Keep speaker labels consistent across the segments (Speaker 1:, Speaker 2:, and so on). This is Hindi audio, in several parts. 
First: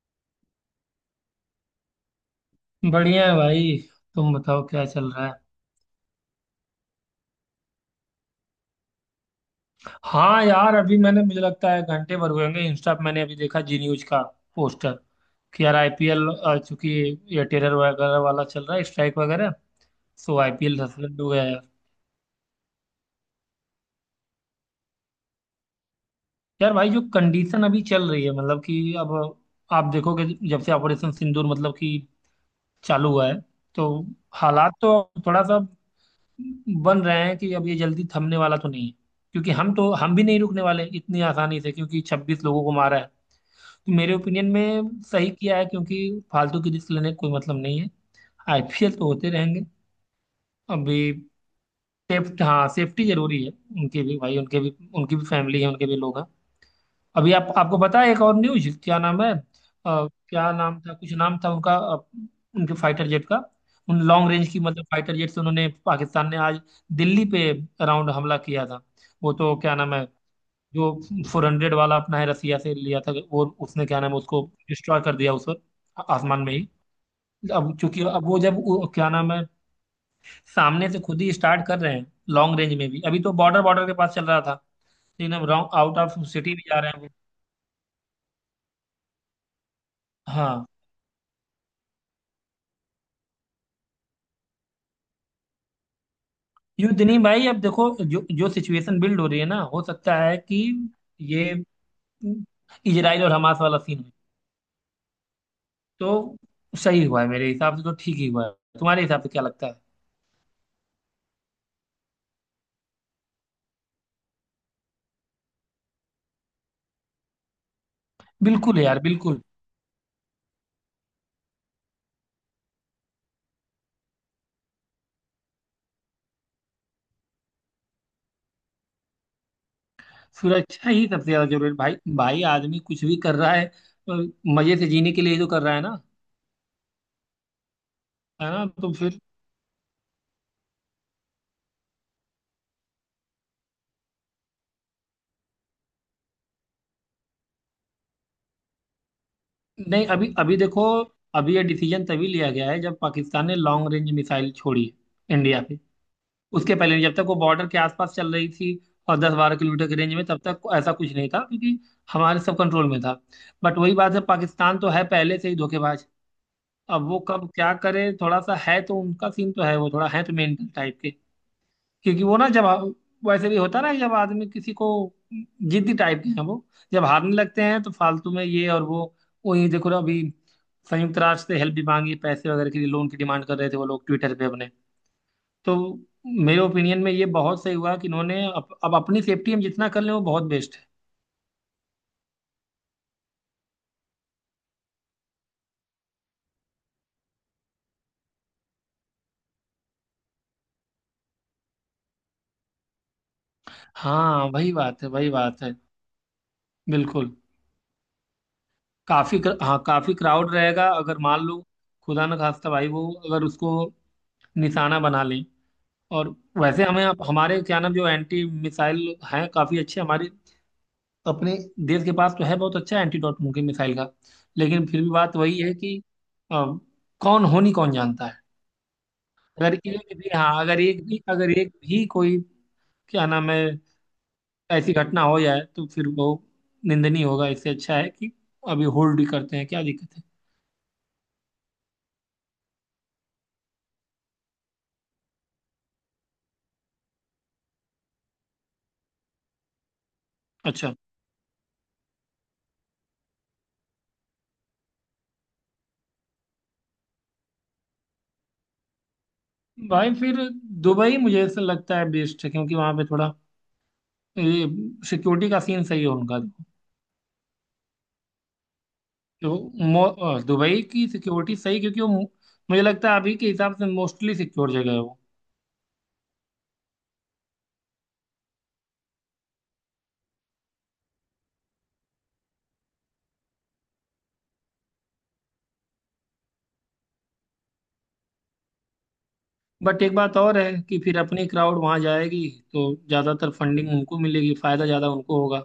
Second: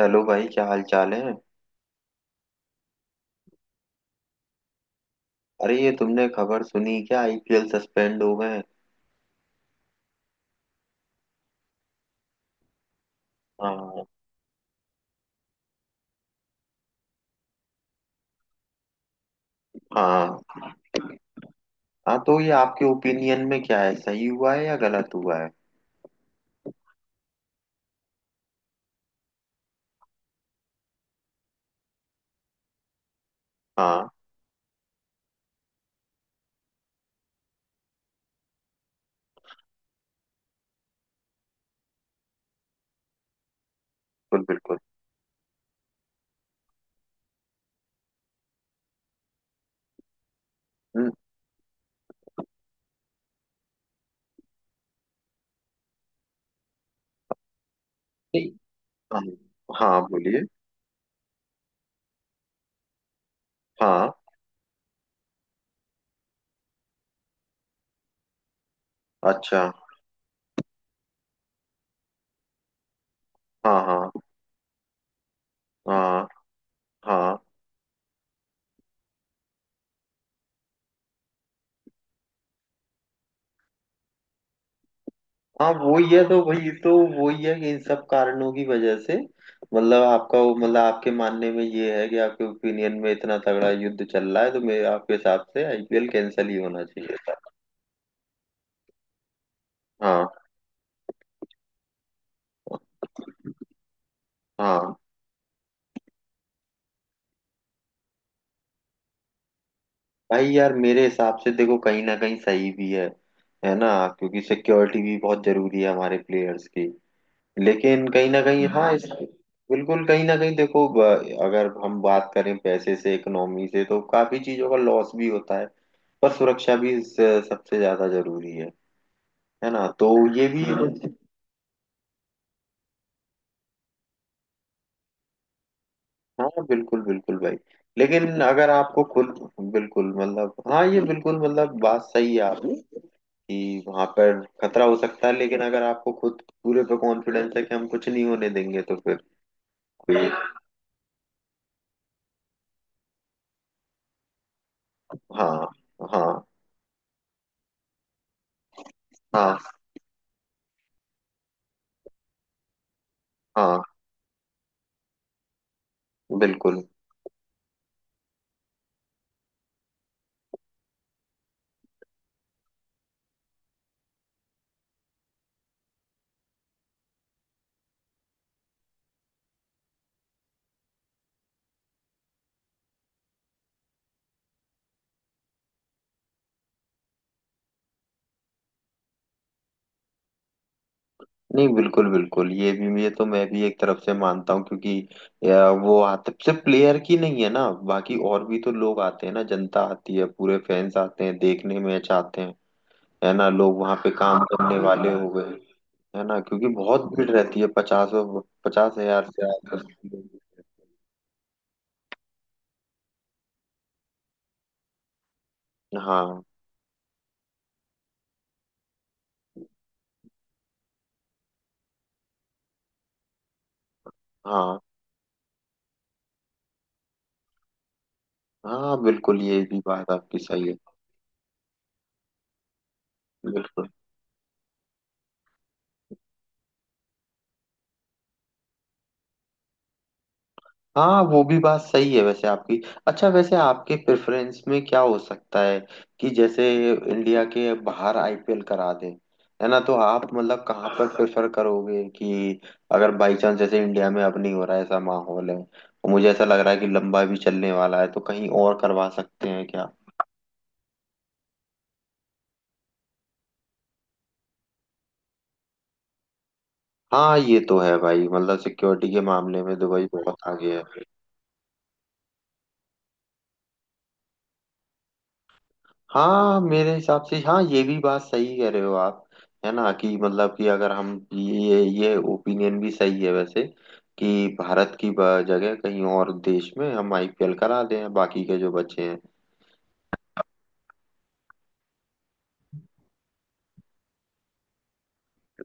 Speaker 1: हेलो भाई, क्या हाल चाल है।
Speaker 2: बढ़िया है भाई। तुम बताओ क्या चल रहा है?
Speaker 1: अरे, ये तुमने खबर सुनी क्या? आईपीएल सस्पेंड हो गए।
Speaker 2: हाँ यार, अभी मैंने, मुझे लगता है घंटे भर हुए होंगे। इंस्टा पे मैंने अभी देखा जी न्यूज
Speaker 1: हाँ।
Speaker 2: का पोस्टर कि यार आईपीएल, चूंकि ये टेरर वगैरह वाला चल रहा है, स्ट्राइक वगैरह, सो
Speaker 1: हाँ।
Speaker 2: आईपीएल सस्पेंड हो गया यार।
Speaker 1: हाँ, तो ये आपके ओपिनियन में क्या है, सही हुआ है या गलत हुआ है?
Speaker 2: यार भाई, जो कंडीशन अभी चल रही है, मतलब कि अब आप देखोगे, जब से ऑपरेशन सिंदूर मतलब कि चालू हुआ है, तो
Speaker 1: हाँ,
Speaker 2: हालात तो थोड़ा सा बन रहे हैं कि अब ये जल्दी थमने वाला तो नहीं है। क्योंकि हम भी नहीं रुकने वाले इतनी आसानी से, क्योंकि 26 लोगों को मारा। मेरे
Speaker 1: बिल्कुल
Speaker 2: ओपिनियन
Speaker 1: बिल्कुल।
Speaker 2: में सही किया है, क्योंकि फालतू की रिस्क लेने का कोई मतलब नहीं है। आईपीएल तो होते रहेंगे अभी।
Speaker 1: हम्म।
Speaker 2: सेफ्ट हाँ, सेफ्टी जरूरी है उनके भी, भाई उनके भी। उनकी भी फैमिली है, उनके भी लोग हैं। अभी आप, आपको पता है एक और
Speaker 1: नहीं।
Speaker 2: न्यूज, क्या
Speaker 1: हाँ
Speaker 2: नाम है
Speaker 1: हाँ, बोलिए।
Speaker 2: क्या नाम था, कुछ नाम था उनका उनके फाइटर जेट का। उन
Speaker 1: हाँ।
Speaker 2: लॉन्ग रेंज की मतलब फाइटर जेट से, उन्होंने पाकिस्तान ने आज दिल्ली पे अराउंड हमला किया था। वो तो
Speaker 1: अच्छा।
Speaker 2: क्या नाम है जो 400 वाला अपना है, रसिया से लिया था वो,
Speaker 1: हाँ।
Speaker 2: उसने क्या नाम है,
Speaker 1: हाँ।
Speaker 2: उसको डिस्ट्रॉय कर दिया उस पर,
Speaker 1: हाँ।
Speaker 2: आसमान में ही।
Speaker 1: हाँ।
Speaker 2: अब क्योंकि अब वो, जब वो क्या नाम है, सामने से खुद ही स्टार्ट कर रहे हैं लॉन्ग रेंज में भी। अभी तो बॉर्डर बॉर्डर के पास चल रहा था, लेकिन अब राउंड
Speaker 1: हाँ,
Speaker 2: आउट
Speaker 1: वही है
Speaker 2: ऑफ
Speaker 1: तो,
Speaker 2: सिटी भी
Speaker 1: वही
Speaker 2: जा
Speaker 1: तो।
Speaker 2: रहे हैं वो।
Speaker 1: वही है कि इन सब कारणों की वजह से।
Speaker 2: हाँ,
Speaker 1: मतलब आपके मानने में ये है कि आपके ओपिनियन में इतना तगड़ा युद्ध चल रहा है, तो मेरे आपके हिसाब से आईपीएल कैंसिल ही होना
Speaker 2: युद्ध नहीं
Speaker 1: चाहिए।
Speaker 2: भाई, अब देखो जो जो सिचुएशन बिल्ड हो रही है ना, हो सकता
Speaker 1: हाँ।
Speaker 2: है कि ये इजराइल और हमास वाला सीन हो।
Speaker 1: हाँ
Speaker 2: तो सही हुआ है मेरे हिसाब से, तो ठीक ही हुआ है। तुम्हारे हिसाब से क्या लगता है?
Speaker 1: भाई यार, मेरे हिसाब से देखो, कहीं ना कहीं सही भी है। है ना। क्योंकि सिक्योरिटी भी बहुत जरूरी है हमारे प्लेयर्स की। लेकिन कहीं ना कहीं,
Speaker 2: बिल्कुल
Speaker 1: हाँ हाँ,
Speaker 2: यार,
Speaker 1: इस।
Speaker 2: बिल्कुल।
Speaker 1: बिल्कुल, कहीं ना कहीं देखो, अगर हम बात करें पैसे से, इकोनॉमी से, तो काफी चीजों का लॉस भी होता है। पर सुरक्षा भी, इस, सबसे ज्यादा जरूरी है। है ना, तो। ये भी, हाँ।
Speaker 2: सुरक्षा ही सबसे ज्यादा जरूरी है भाई। भाई, आदमी कुछ भी कर रहा है, अ, मजे से जीने के लिए ही तो कर रहा है ना।
Speaker 1: हाँ बिल्कुल बिल्कुल भाई। लेकिन
Speaker 2: है ना,
Speaker 1: अगर
Speaker 2: तो
Speaker 1: आपको
Speaker 2: फिर
Speaker 1: खुद। बिल्कुल, मतलब हाँ, ये बिल्कुल, मतलब बात सही है आपकी। कि वहां पर खतरा हो सकता है, लेकिन अगर आपको खुद पूरे पे कॉन्फिडेंस है कि हम कुछ नहीं होने देंगे तो फिर
Speaker 2: नहीं।
Speaker 1: कोई।
Speaker 2: अभी अभी देखो, अभी ये डिसीजन तभी लिया गया है, जब पाकिस्तान ने लॉन्ग रेंज मिसाइल छोड़ी है इंडिया
Speaker 1: हाँ।
Speaker 2: पे।
Speaker 1: हाँ।
Speaker 2: उसके पहले जब तक वो बॉर्डर के आसपास चल रही थी और दस बारह
Speaker 1: हाँ।
Speaker 2: किलोमीटर की रेंज में, तब तक ऐसा कुछ नहीं था, क्योंकि हमारे सब कंट्रोल में था। बट
Speaker 1: हाँ,
Speaker 2: वही बात है, पाकिस्तान तो है पहले से ही धोखेबाज।
Speaker 1: बिल्कुल।
Speaker 2: अब वो कब क्या करे, थोड़ा सा है तो उनका सीन, तो है वो थोड़ा, है तो मेंटल टाइप के। क्योंकि वो ना, जब वैसे भी होता ना, जब आदमी किसी को, जिद्दी टाइप के हैं वो, जब हारने लगते हैं तो फालतू में ये और वो। वही देखो ना, अभी संयुक्त राष्ट्र से हेल्प भी मांगी, पैसे वगैरह के लिए लोन की डिमांड कर रहे थे वो लोग ट्विटर पे अपने। तो मेरे ओपिनियन में ये बहुत सही हुआ कि इन्होंने अब अपनी सेफ्टी हम जितना कर लें, वो बहुत बेस्ट है।
Speaker 1: नहीं बिल्कुल बिल्कुल, ये भी, ये तो मैं भी एक तरफ से मानता हूँ, क्योंकि या, वो आते सिर्फ प्लेयर की नहीं है ना, बाकी और भी तो लोग आते हैं ना, जनता आती है, पूरे फैंस आते हैं देखने, मैच आते हैं। है ना, लोग वहां पे काम
Speaker 2: हाँ वही
Speaker 1: करने
Speaker 2: बात है,
Speaker 1: वाले हो
Speaker 2: वही
Speaker 1: गए।
Speaker 2: बात है।
Speaker 1: है ना, क्योंकि बहुत भीड़
Speaker 2: बिल्कुल।
Speaker 1: रहती है, 50। 50,000 से
Speaker 2: हाँ,
Speaker 1: आकर।
Speaker 2: काफी क्राउड रहेगा, अगर मान लो खुदा न खास्ता भाई, वो अगर उसको निशाना बना ले, और
Speaker 1: हाँ।
Speaker 2: वैसे हमें, आप हमारे क्या नाम, जो एंटी मिसाइल हैं काफ़ी अच्छे हमारे अपने देश के पास, तो है बहुत अच्छा एंटीडोट उनके मिसाइल का,
Speaker 1: हाँ।
Speaker 2: लेकिन फिर भी बात वही है कि अ, कौन होनी कौन जानता है।
Speaker 1: हाँ, बिल्कुल, ये
Speaker 2: अगर
Speaker 1: भी बात
Speaker 2: एक भी,
Speaker 1: आपकी
Speaker 2: हाँ
Speaker 1: सही है।
Speaker 2: अगर एक भी, अगर एक भी कोई, क्या नाम है,
Speaker 1: बिल्कुल।
Speaker 2: ऐसी घटना हो जाए तो फिर वो निंदनीय होगा। इससे अच्छा है कि अभी होल्ड ही करते हैं, क्या दिक्कत है।
Speaker 1: हाँ, वो भी बात सही है वैसे आपकी। अच्छा, वैसे आपके प्रेफरेंस में क्या हो सकता है? कि जैसे इंडिया के बाहर आईपीएल करा दे। है ना, तो आप मतलब कहाँ
Speaker 2: अच्छा,
Speaker 1: पर प्रेफर करोगे कि अगर बाई चांस, जैसे इंडिया में अब नहीं हो रहा है, ऐसा माहौल है। और मुझे ऐसा लग रहा है कि लंबा भी चलने वाला है, तो कहीं और करवा सकते हैं क्या?
Speaker 2: भाई फिर दुबई, मुझे ऐसा लगता है बेस्ट है, क्योंकि वहाँ पे थोड़ा सिक्योरिटी का सीन सही है उनका तो।
Speaker 1: हाँ ये तो है भाई, मतलब सिक्योरिटी के
Speaker 2: तो
Speaker 1: मामले में दुबई बहुत आगे
Speaker 2: दुबई
Speaker 1: है।
Speaker 2: की सिक्योरिटी सही, क्योंकि वो मुझे लगता है अभी के हिसाब से मोस्टली सिक्योर जगह है वो।
Speaker 1: हाँ मेरे हिसाब से, हाँ, ये भी बात सही कह रहे हो आप। है ना कि मतलब कि अगर हम ये ओपिनियन भी सही है वैसे। कि भारत की जगह कहीं और देश में हम आईपीएल करा दें, बाकी के जो बच्चे हैं।
Speaker 2: बट एक बात और है कि फिर अपनी क्राउड वहां जाएगी, तो ज्यादातर फंडिंग उनको मिलेगी, फायदा ज्यादा उनको होगा।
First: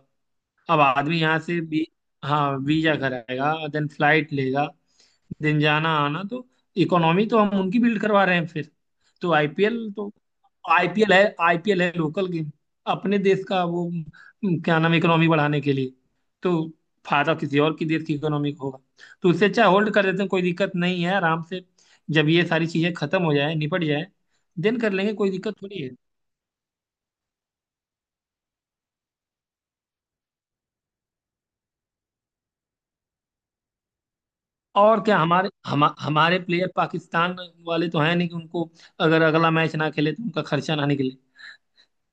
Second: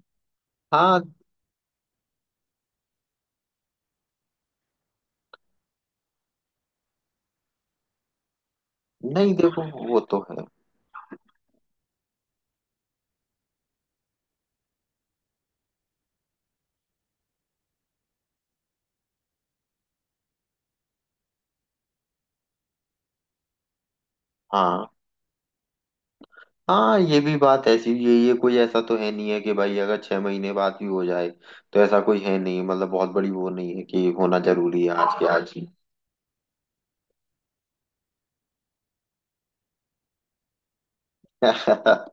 Speaker 2: अब
Speaker 1: हाँ।
Speaker 2: आदमी यहाँ से भी, हाँ, वीजा कराएगा, देन फ्लाइट लेगा, दिन जाना आना, तो इकोनॉमी तो हम उनकी बिल्ड करवा रहे हैं फिर। तो
Speaker 1: नहीं देखो।
Speaker 2: आईपीएल
Speaker 1: वो
Speaker 2: तो,
Speaker 1: तो है।
Speaker 2: आईपीएल है, आईपीएल है लोकल गेम अपने देश का वो, क्या नाम, इकोनॉमी बढ़ाने के लिए। तो फायदा किसी और की देश की इकोनॉमी को होगा, तो उससे अच्छा होल्ड कर देते हैं। कोई दिक्कत नहीं है, आराम से, जब ये सारी चीजें खत्म हो जाए, निपट जाए, देन
Speaker 1: हाँ
Speaker 2: कर लेंगे। कोई दिक्कत थोड़ी है।
Speaker 1: हाँ, ये भी बात ऐसी, ये कोई ऐसा तो है नहीं है कि भाई अगर 6 महीने बाद भी हो जाए। तो ऐसा कोई है नहीं, मतलब बहुत बड़ी वो नहीं है कि होना जरूरी है
Speaker 2: और
Speaker 1: आज
Speaker 2: क्या,
Speaker 1: के आज ही।
Speaker 2: हमारे प्लेयर पाकिस्तान वाले तो हैं नहीं कि उनको अगर अगला मैच ना खेले तो उनका खर्चा ना निकले।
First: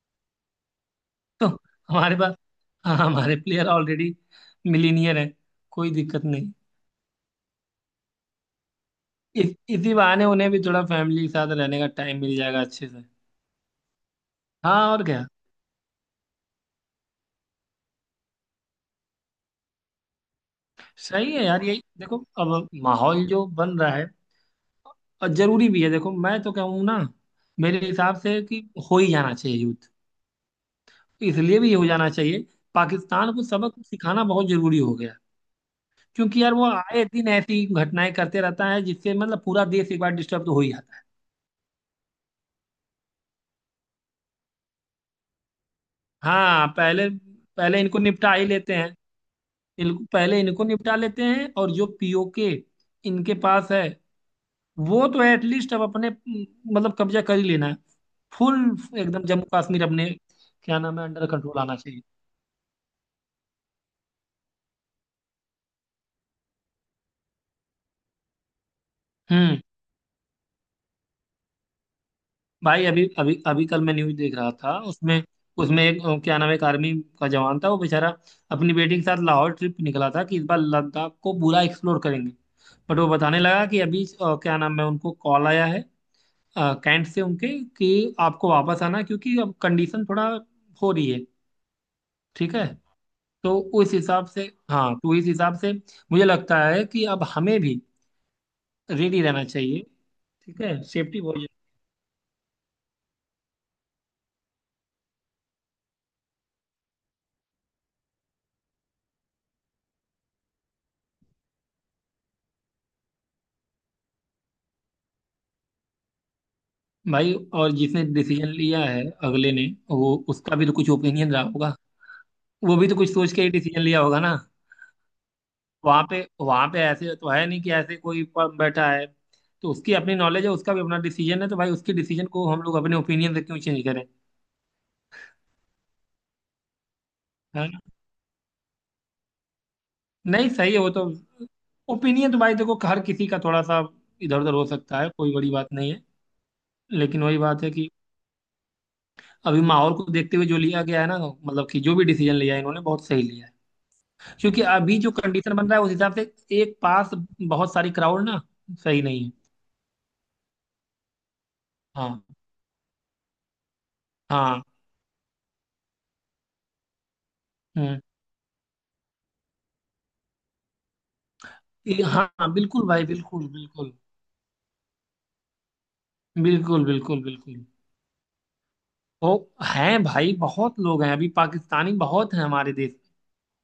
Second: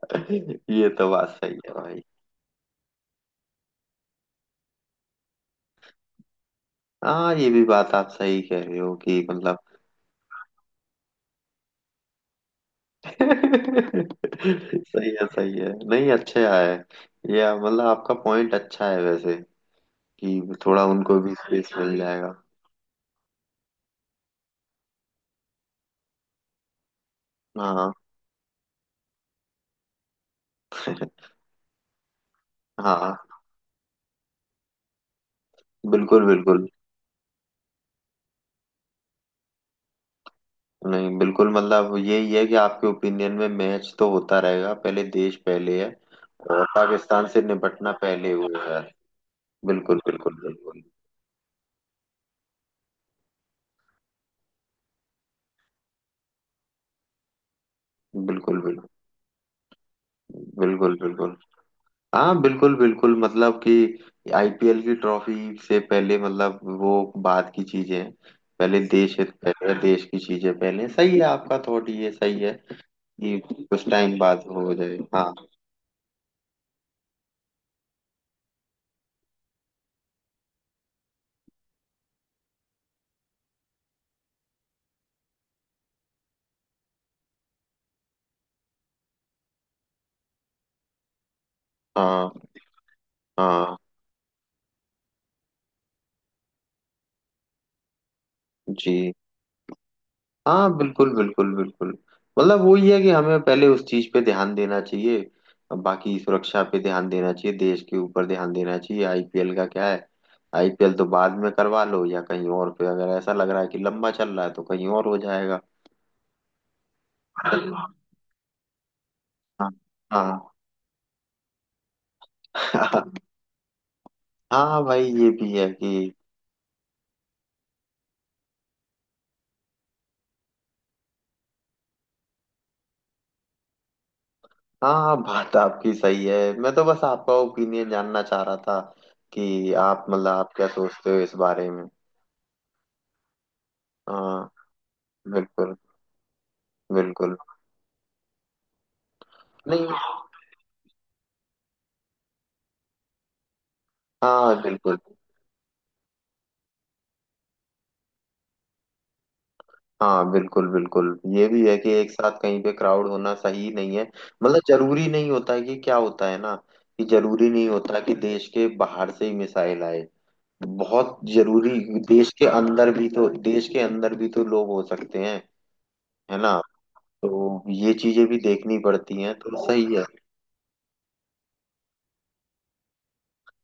Speaker 1: ये तो बात
Speaker 2: तो
Speaker 1: सही है भाई।
Speaker 2: हमारे पास, हाँ हमारे प्लेयर ऑलरेडी मिलीनियर हैं, कोई दिक्कत नहीं।
Speaker 1: हाँ, ये भी बात आप सही कह रहे हो कि मतलब।
Speaker 2: इसी बहाने उन्हें भी थोड़ा फैमिली के साथ रहने का टाइम मिल जाएगा अच्छे से। हाँ, और
Speaker 1: सही
Speaker 2: क्या।
Speaker 1: है, सही है, नहीं, अच्छा है। ये मतलब आपका पॉइंट अच्छा है वैसे। कि थोड़ा उनको
Speaker 2: सही
Speaker 1: भी
Speaker 2: है यार,
Speaker 1: स्पेस
Speaker 2: यही
Speaker 1: मिल
Speaker 2: देखो
Speaker 1: जाएगा।
Speaker 2: अब माहौल जो बन रहा है। और जरूरी भी है, देखो मैं तो कहूँ ना मेरे
Speaker 1: हाँ।
Speaker 2: हिसाब से कि हो ही जाना चाहिए युद्ध। इसलिए भी हो जाना चाहिए,
Speaker 1: हाँ
Speaker 2: पाकिस्तान को सबक सिखाना बहुत जरूरी हो गया।
Speaker 1: बिल्कुल
Speaker 2: क्योंकि यार वो
Speaker 1: बिल्कुल।
Speaker 2: आए दिन ऐसी घटनाएं करते रहता है, जिससे मतलब पूरा देश एक बार डिस्टर्ब तो हो ही जाता है।
Speaker 1: नहीं बिल्कुल, मतलब यही है कि आपके ओपिनियन में मैच तो होता रहेगा, पहले देश पहले है। और
Speaker 2: हाँ पहले,
Speaker 1: पाकिस्तान से
Speaker 2: पहले
Speaker 1: निपटना
Speaker 2: इनको
Speaker 1: पहले
Speaker 2: निपटा ही
Speaker 1: हुआ
Speaker 2: लेते
Speaker 1: है।
Speaker 2: हैं।
Speaker 1: बिल्कुल
Speaker 2: इनको
Speaker 1: बिल्कुल
Speaker 2: पहले, इनको
Speaker 1: बिल्कुल।
Speaker 2: निपटा लेते हैं। और जो पीओके इनके पास है, वो तो एटलीस्ट अब अपने मतलब कब्जा कर ही लेना है, फुल,
Speaker 1: बिल्कुल बिल्कुल।
Speaker 2: एकदम। जम्मू कश्मीर अपने क्या
Speaker 1: बिल्कुल
Speaker 2: नाम है, अंडर
Speaker 1: बिल्कुल।
Speaker 2: कंट्रोल आना चाहिए।
Speaker 1: हाँ बिल्कुल बिल्कुल, मतलब कि आईपीएल की ट्रॉफी से पहले, मतलब वो बात की चीजें हैं। पहले देश है,
Speaker 2: हम्म।
Speaker 1: पहले देश की चीजें पहले, सही है आपका थॉट, ये सही है।
Speaker 2: भाई अभी, अभी
Speaker 1: कि
Speaker 2: अभी कल
Speaker 1: कुछ
Speaker 2: मैं न्यूज
Speaker 1: टाइम
Speaker 2: देख
Speaker 1: बाद
Speaker 2: रहा
Speaker 1: हो
Speaker 2: था
Speaker 1: जाए,
Speaker 2: उसमें,
Speaker 1: हाँ।
Speaker 2: उसमें एक क्या नाम है, एक आर्मी का जवान था। वो बेचारा अपनी बेटी के साथ लाहौर ट्रिप पे निकला था कि इस बार लद्दाख को पूरा एक्सप्लोर करेंगे। बट वो बताने लगा कि अभी क्या नाम है, उनको कॉल आया है कैंट से उनके, कि आपको वापस आना है, क्योंकि अब कंडीशन थोड़ा हो रही है
Speaker 1: हाँ
Speaker 2: ठीक है। तो
Speaker 1: हाँ
Speaker 2: उस हिसाब से, हाँ तो इस हिसाब से मुझे लगता है कि अब हमें भी
Speaker 1: जी।
Speaker 2: रेडी रहना चाहिए। ठीक है,
Speaker 1: हाँ बिल्कुल
Speaker 2: सेफ्टी बहुत।
Speaker 1: बिल्कुल बिल्कुल। मतलब वो ये है कि हमें पहले उस चीज पे ध्यान देना चाहिए। अब बाकी, सुरक्षा पे ध्यान देना चाहिए, देश के ऊपर ध्यान देना चाहिए, आईपीएल का क्या है। आईपीएल तो बाद में करवा लो, या कहीं और पे अगर ऐसा लग रहा है कि लंबा चल रहा है तो कहीं और हो जाएगा।
Speaker 2: भाई
Speaker 1: हाँ।
Speaker 2: और जिसने डिसीजन लिया है अगले ने, वो,
Speaker 1: हाँ।
Speaker 2: उसका भी तो कुछ ओपिनियन रहा होगा। वो भी तो कुछ सोच के ही डिसीजन लिया होगा ना।
Speaker 1: हाँ भाई, ये भी है कि
Speaker 2: वहां पे ऐसे तो है नहीं कि ऐसे कोई बैठा है। तो उसकी अपनी नॉलेज है, उसका भी अपना डिसीजन है, तो भाई उसके डिसीजन को हम लोग अपने ओपिनियन से क्यों चेंज करें,
Speaker 1: हाँ हाँ, बात आपकी सही है, मैं तो बस आपका
Speaker 2: है?
Speaker 1: ओपिनियन जानना चाह रहा था। कि आप मतलब
Speaker 2: नहीं
Speaker 1: आप क्या
Speaker 2: सही है वो तो।
Speaker 1: सोचते हो इस बारे में।
Speaker 2: ओपिनियन तो भाई देखो हर किसी का थोड़ा सा इधर
Speaker 1: हाँ
Speaker 2: उधर हो सकता है, कोई बड़ी बात
Speaker 1: बिल्कुल
Speaker 2: नहीं है। लेकिन
Speaker 1: बिल्कुल।
Speaker 2: वही बात है कि अभी
Speaker 1: नहीं।
Speaker 2: माहौल को देखते हुए जो लिया गया है ना, मतलब कि जो भी डिसीजन लिया है इन्होंने, बहुत सही लिया है।
Speaker 1: हाँ
Speaker 2: क्योंकि अभी
Speaker 1: बिल्कुल।
Speaker 2: जो कंडीशन बन रहा है उस हिसाब से, एक पास बहुत सारी क्राउड ना, सही नहीं है।
Speaker 1: हाँ बिल्कुल बिल्कुल, ये भी है कि एक
Speaker 2: हाँ।
Speaker 1: साथ कहीं पे क्राउड होना सही नहीं है। मतलब
Speaker 2: हाँ।
Speaker 1: जरूरी नहीं होता है कि क्या होता है ना। कि जरूरी नहीं होता
Speaker 2: हम्म।
Speaker 1: कि देश के बाहर से ही मिसाइल आए। बहुत जरूरी।
Speaker 2: ये, हाँ बिल्कुल भाई, बिल्कुल
Speaker 1: देश के
Speaker 2: बिल्कुल।
Speaker 1: अंदर भी तो लोग हो सकते हैं। है ना।
Speaker 2: बिल्कुल बिल्कुल बिल्कुल।
Speaker 1: तो ये चीजें भी देखनी पड़ती
Speaker 2: ओ,
Speaker 1: हैं, तो सही
Speaker 2: हैं
Speaker 1: है।
Speaker 2: भाई बहुत लोग हैं, अभी पाकिस्तानी बहुत हैं हमारे देश में।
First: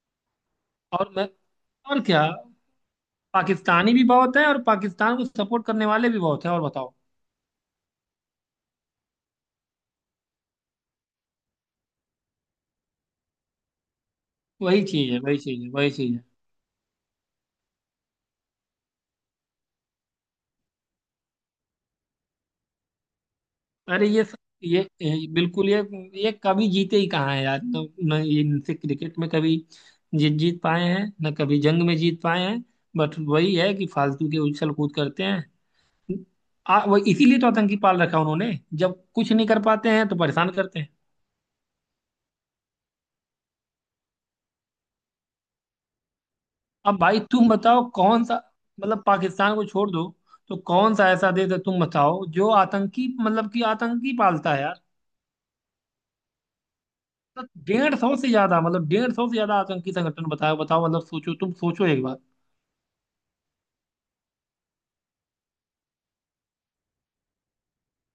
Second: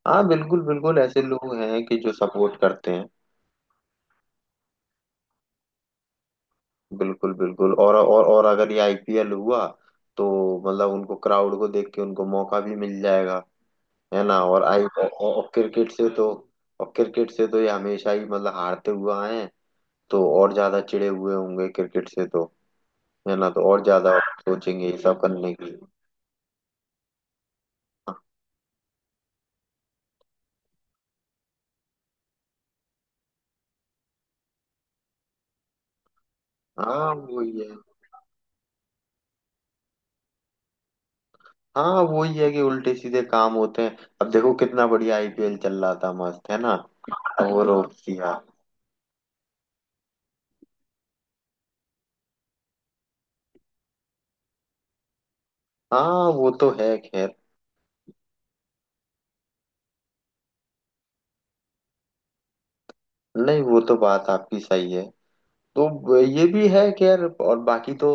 Speaker 1: हाँ बिल्कुल बिल्कुल,
Speaker 2: और
Speaker 1: ऐसे
Speaker 2: मैं,
Speaker 1: लोग हैं कि
Speaker 2: और
Speaker 1: जो
Speaker 2: क्या,
Speaker 1: सपोर्ट करते हैं।
Speaker 2: पाकिस्तानी भी बहुत है और पाकिस्तान को सपोर्ट करने वाले भी बहुत है। और बताओ,
Speaker 1: बिल्कुल बिल्कुल, और अगर ये आईपीएल हुआ तो, मतलब उनको, क्राउड को देख के उनको मौका भी मिल जाएगा। है ना,
Speaker 2: वही चीज है, वही
Speaker 1: और
Speaker 2: चीज है,
Speaker 1: क्रिकेट
Speaker 2: वही
Speaker 1: से
Speaker 2: चीज है।
Speaker 1: तो। और क्रिकेट से तो ये हमेशा ही, मतलब, हारते हुए आए हैं। तो और ज्यादा चिढ़े हुए होंगे क्रिकेट से तो। है ना, तो और
Speaker 2: अरे
Speaker 1: ज्यादा
Speaker 2: ये सब,
Speaker 1: सोचेंगे ये सब
Speaker 2: ये
Speaker 1: करने
Speaker 2: बिल्कुल,
Speaker 1: की।
Speaker 2: ये कभी जीते ही कहाँ है यार। न ये, इनसे क्रिकेट में कभी जीत जीत पाए हैं, न कभी जंग में जीत पाए हैं। बट वही है कि फालतू के उछल कूद करते हैं। वो
Speaker 1: हाँ
Speaker 2: इसीलिए तो
Speaker 1: वही है।
Speaker 2: आतंकी पाल रखा उन्होंने। जब कुछ नहीं कर पाते हैं तो परेशान करते हैं।
Speaker 1: हाँ वही है कि उल्टे सीधे काम होते हैं, अब देखो कितना बढ़िया आईपीएल चल रहा था, मस्त है ना।
Speaker 2: अब भाई तुम
Speaker 1: और वो
Speaker 2: बताओ,
Speaker 1: रोक
Speaker 2: कौन सा,
Speaker 1: दिया।
Speaker 2: मतलब पाकिस्तान को छोड़ दो, तो कौन सा ऐसा देश है तुम बताओ जो आतंकी, मतलब कि आतंकी पालता है यार।
Speaker 1: हाँ वो तो है खैर।
Speaker 2: मतलब 150 से ज्यादा, मतलब 150 से ज्यादा आतंकी संगठन, बताओ बताओ, मतलब सोचो, तुम सोचो एक बार।
Speaker 1: नहीं, वो तो बात आपकी सही है। तो ये भी है कि यार, और बाकी तो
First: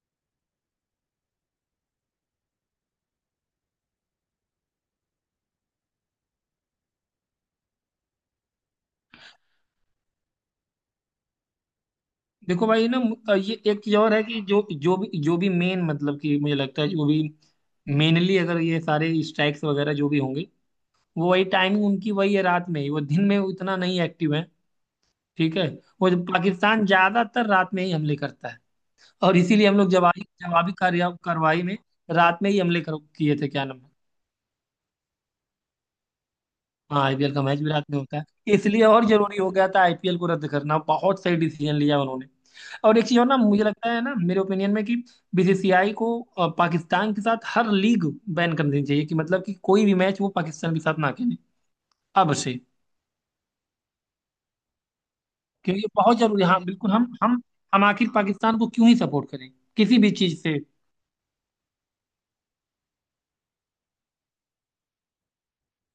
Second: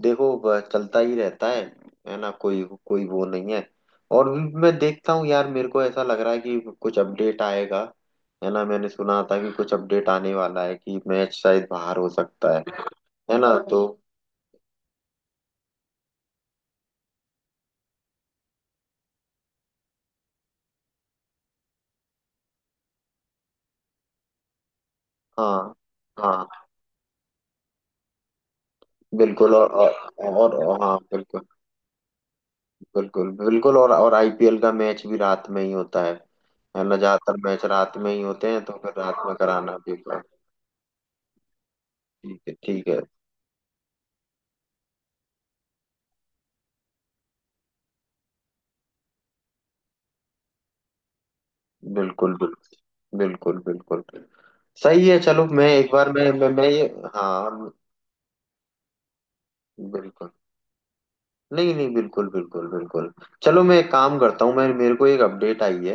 Speaker 1: देखो, चलता ही रहता है। है ना, कोई कोई वो नहीं है। और भी मैं देखता हूँ यार, मेरे को ऐसा लग रहा है कि कुछ अपडेट आएगा। है ना, मैंने सुना था कि कुछ अपडेट आने वाला है कि मैच शायद बाहर हो सकता है।
Speaker 2: देखो भाई ना,
Speaker 1: है
Speaker 2: ये
Speaker 1: ना,
Speaker 2: एक
Speaker 1: तो।
Speaker 2: चीज और है कि जो जो भी मेन, मतलब कि मुझे लगता है जो भी मेनली, अगर ये सारे स्ट्राइक्स वगैरह जो भी होंगे, वो वही, टाइमिंग उनकी वही है, रात में ही। वो दिन में उतना नहीं एक्टिव है, ठीक है?
Speaker 1: हाँ।
Speaker 2: वो
Speaker 1: हाँ
Speaker 2: पाकिस्तान ज्यादातर रात में ही हमले करता है। और
Speaker 1: बिल्कुल, और
Speaker 2: इसीलिए हम लोग जवाबी,
Speaker 1: और,
Speaker 2: जवाबी
Speaker 1: और हाँ
Speaker 2: कार्य
Speaker 1: बिल्कुल।
Speaker 2: कार्रवाई में रात में ही हमले
Speaker 1: बिल्कुल
Speaker 2: किए थे, क्या
Speaker 1: बिल्कुल
Speaker 2: नाम है।
Speaker 1: और आईपीएल का मैच भी रात में ही होता है। है ना,
Speaker 2: हाँ, आईपीएल
Speaker 1: ज्यादातर
Speaker 2: का मैच
Speaker 1: मैच
Speaker 2: भी रात में
Speaker 1: रात में
Speaker 2: होता
Speaker 1: ही
Speaker 2: है,
Speaker 1: होते हैं, तो
Speaker 2: इसलिए
Speaker 1: फिर
Speaker 2: और
Speaker 1: रात में
Speaker 2: जरूरी हो गया
Speaker 1: कराना
Speaker 2: था
Speaker 1: भी
Speaker 2: आईपीएल को रद्द करना। बहुत सही डिसीजन लिया उन्होंने।
Speaker 1: ठीक है, ठीक
Speaker 2: और
Speaker 1: है।
Speaker 2: एक चीज और ना, मुझे लगता है ना, मेरे ओपिनियन में कि बीसीसीआई को पाकिस्तान के साथ हर लीग बैन कर देनी चाहिए। कि मतलब कि कोई भी मैच वो पाकिस्तान के साथ ना खेले अब
Speaker 1: बिल्कुल।
Speaker 2: से।
Speaker 1: बिल्कुल बिल्कुल बिल्कुल। सही है, चलो मैं
Speaker 2: क्योंकि ये
Speaker 1: एक बार
Speaker 2: बहुत
Speaker 1: मैं
Speaker 2: जरूरी
Speaker 1: मैं,
Speaker 2: है। हाँ
Speaker 1: मैं ये।
Speaker 2: बिल्कुल,
Speaker 1: हाँ
Speaker 2: हम आखिर पाकिस्तान को क्यों ही सपोर्ट करें, किसी भी
Speaker 1: बिल्कुल।
Speaker 2: चीज से।
Speaker 1: नहीं नहीं बिल्कुल बिल्कुल बिल्कुल। चलो मैं एक काम करता हूँ, मैं मेरे को एक अपडेट आई है।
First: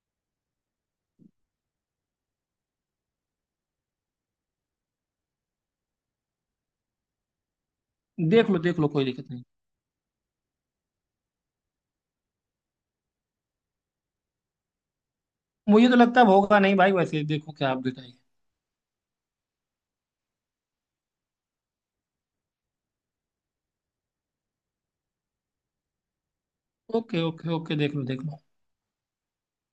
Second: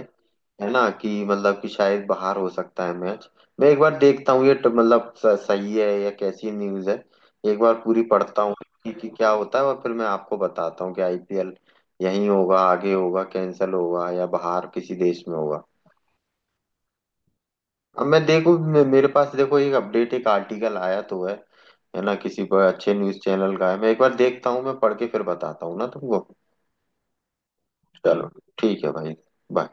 Speaker 1: है ना कि मतलब कि शायद बाहर हो सकता है मैच। मैं एक बार देखता हूँ ये, मतलब सही है या कैसी न्यूज़ है। एक बार पूरी पढ़ता
Speaker 2: देख
Speaker 1: हूँ।
Speaker 2: लो, देख लो,
Speaker 1: कि,
Speaker 2: कोई
Speaker 1: कि क्या
Speaker 2: दिक्कत नहीं।
Speaker 1: होता है और फिर मैं आपको बताता हूँ कि आईपीएल यहीं होगा, आगे होगा, कैंसिल होगा, या बाहर किसी देश में होगा।
Speaker 2: मुझे तो लगता है अब होगा नहीं भाई, वैसे देखो, क्या आप
Speaker 1: अब
Speaker 2: बताइए।
Speaker 1: मैं देखो, मेरे पास देखो एक अपडेट, एक आर्टिकल आया तो है। है ना, किसी पर अच्छे न्यूज़ चैनल का है, मैं एक बार देखता हूँ, मैं पढ़ के फिर बताता हूँ ना तुमको।
Speaker 2: ओके ओके ओके, देख लो देख
Speaker 1: चलो।
Speaker 2: लो।
Speaker 1: ठीक है भाई। बाय।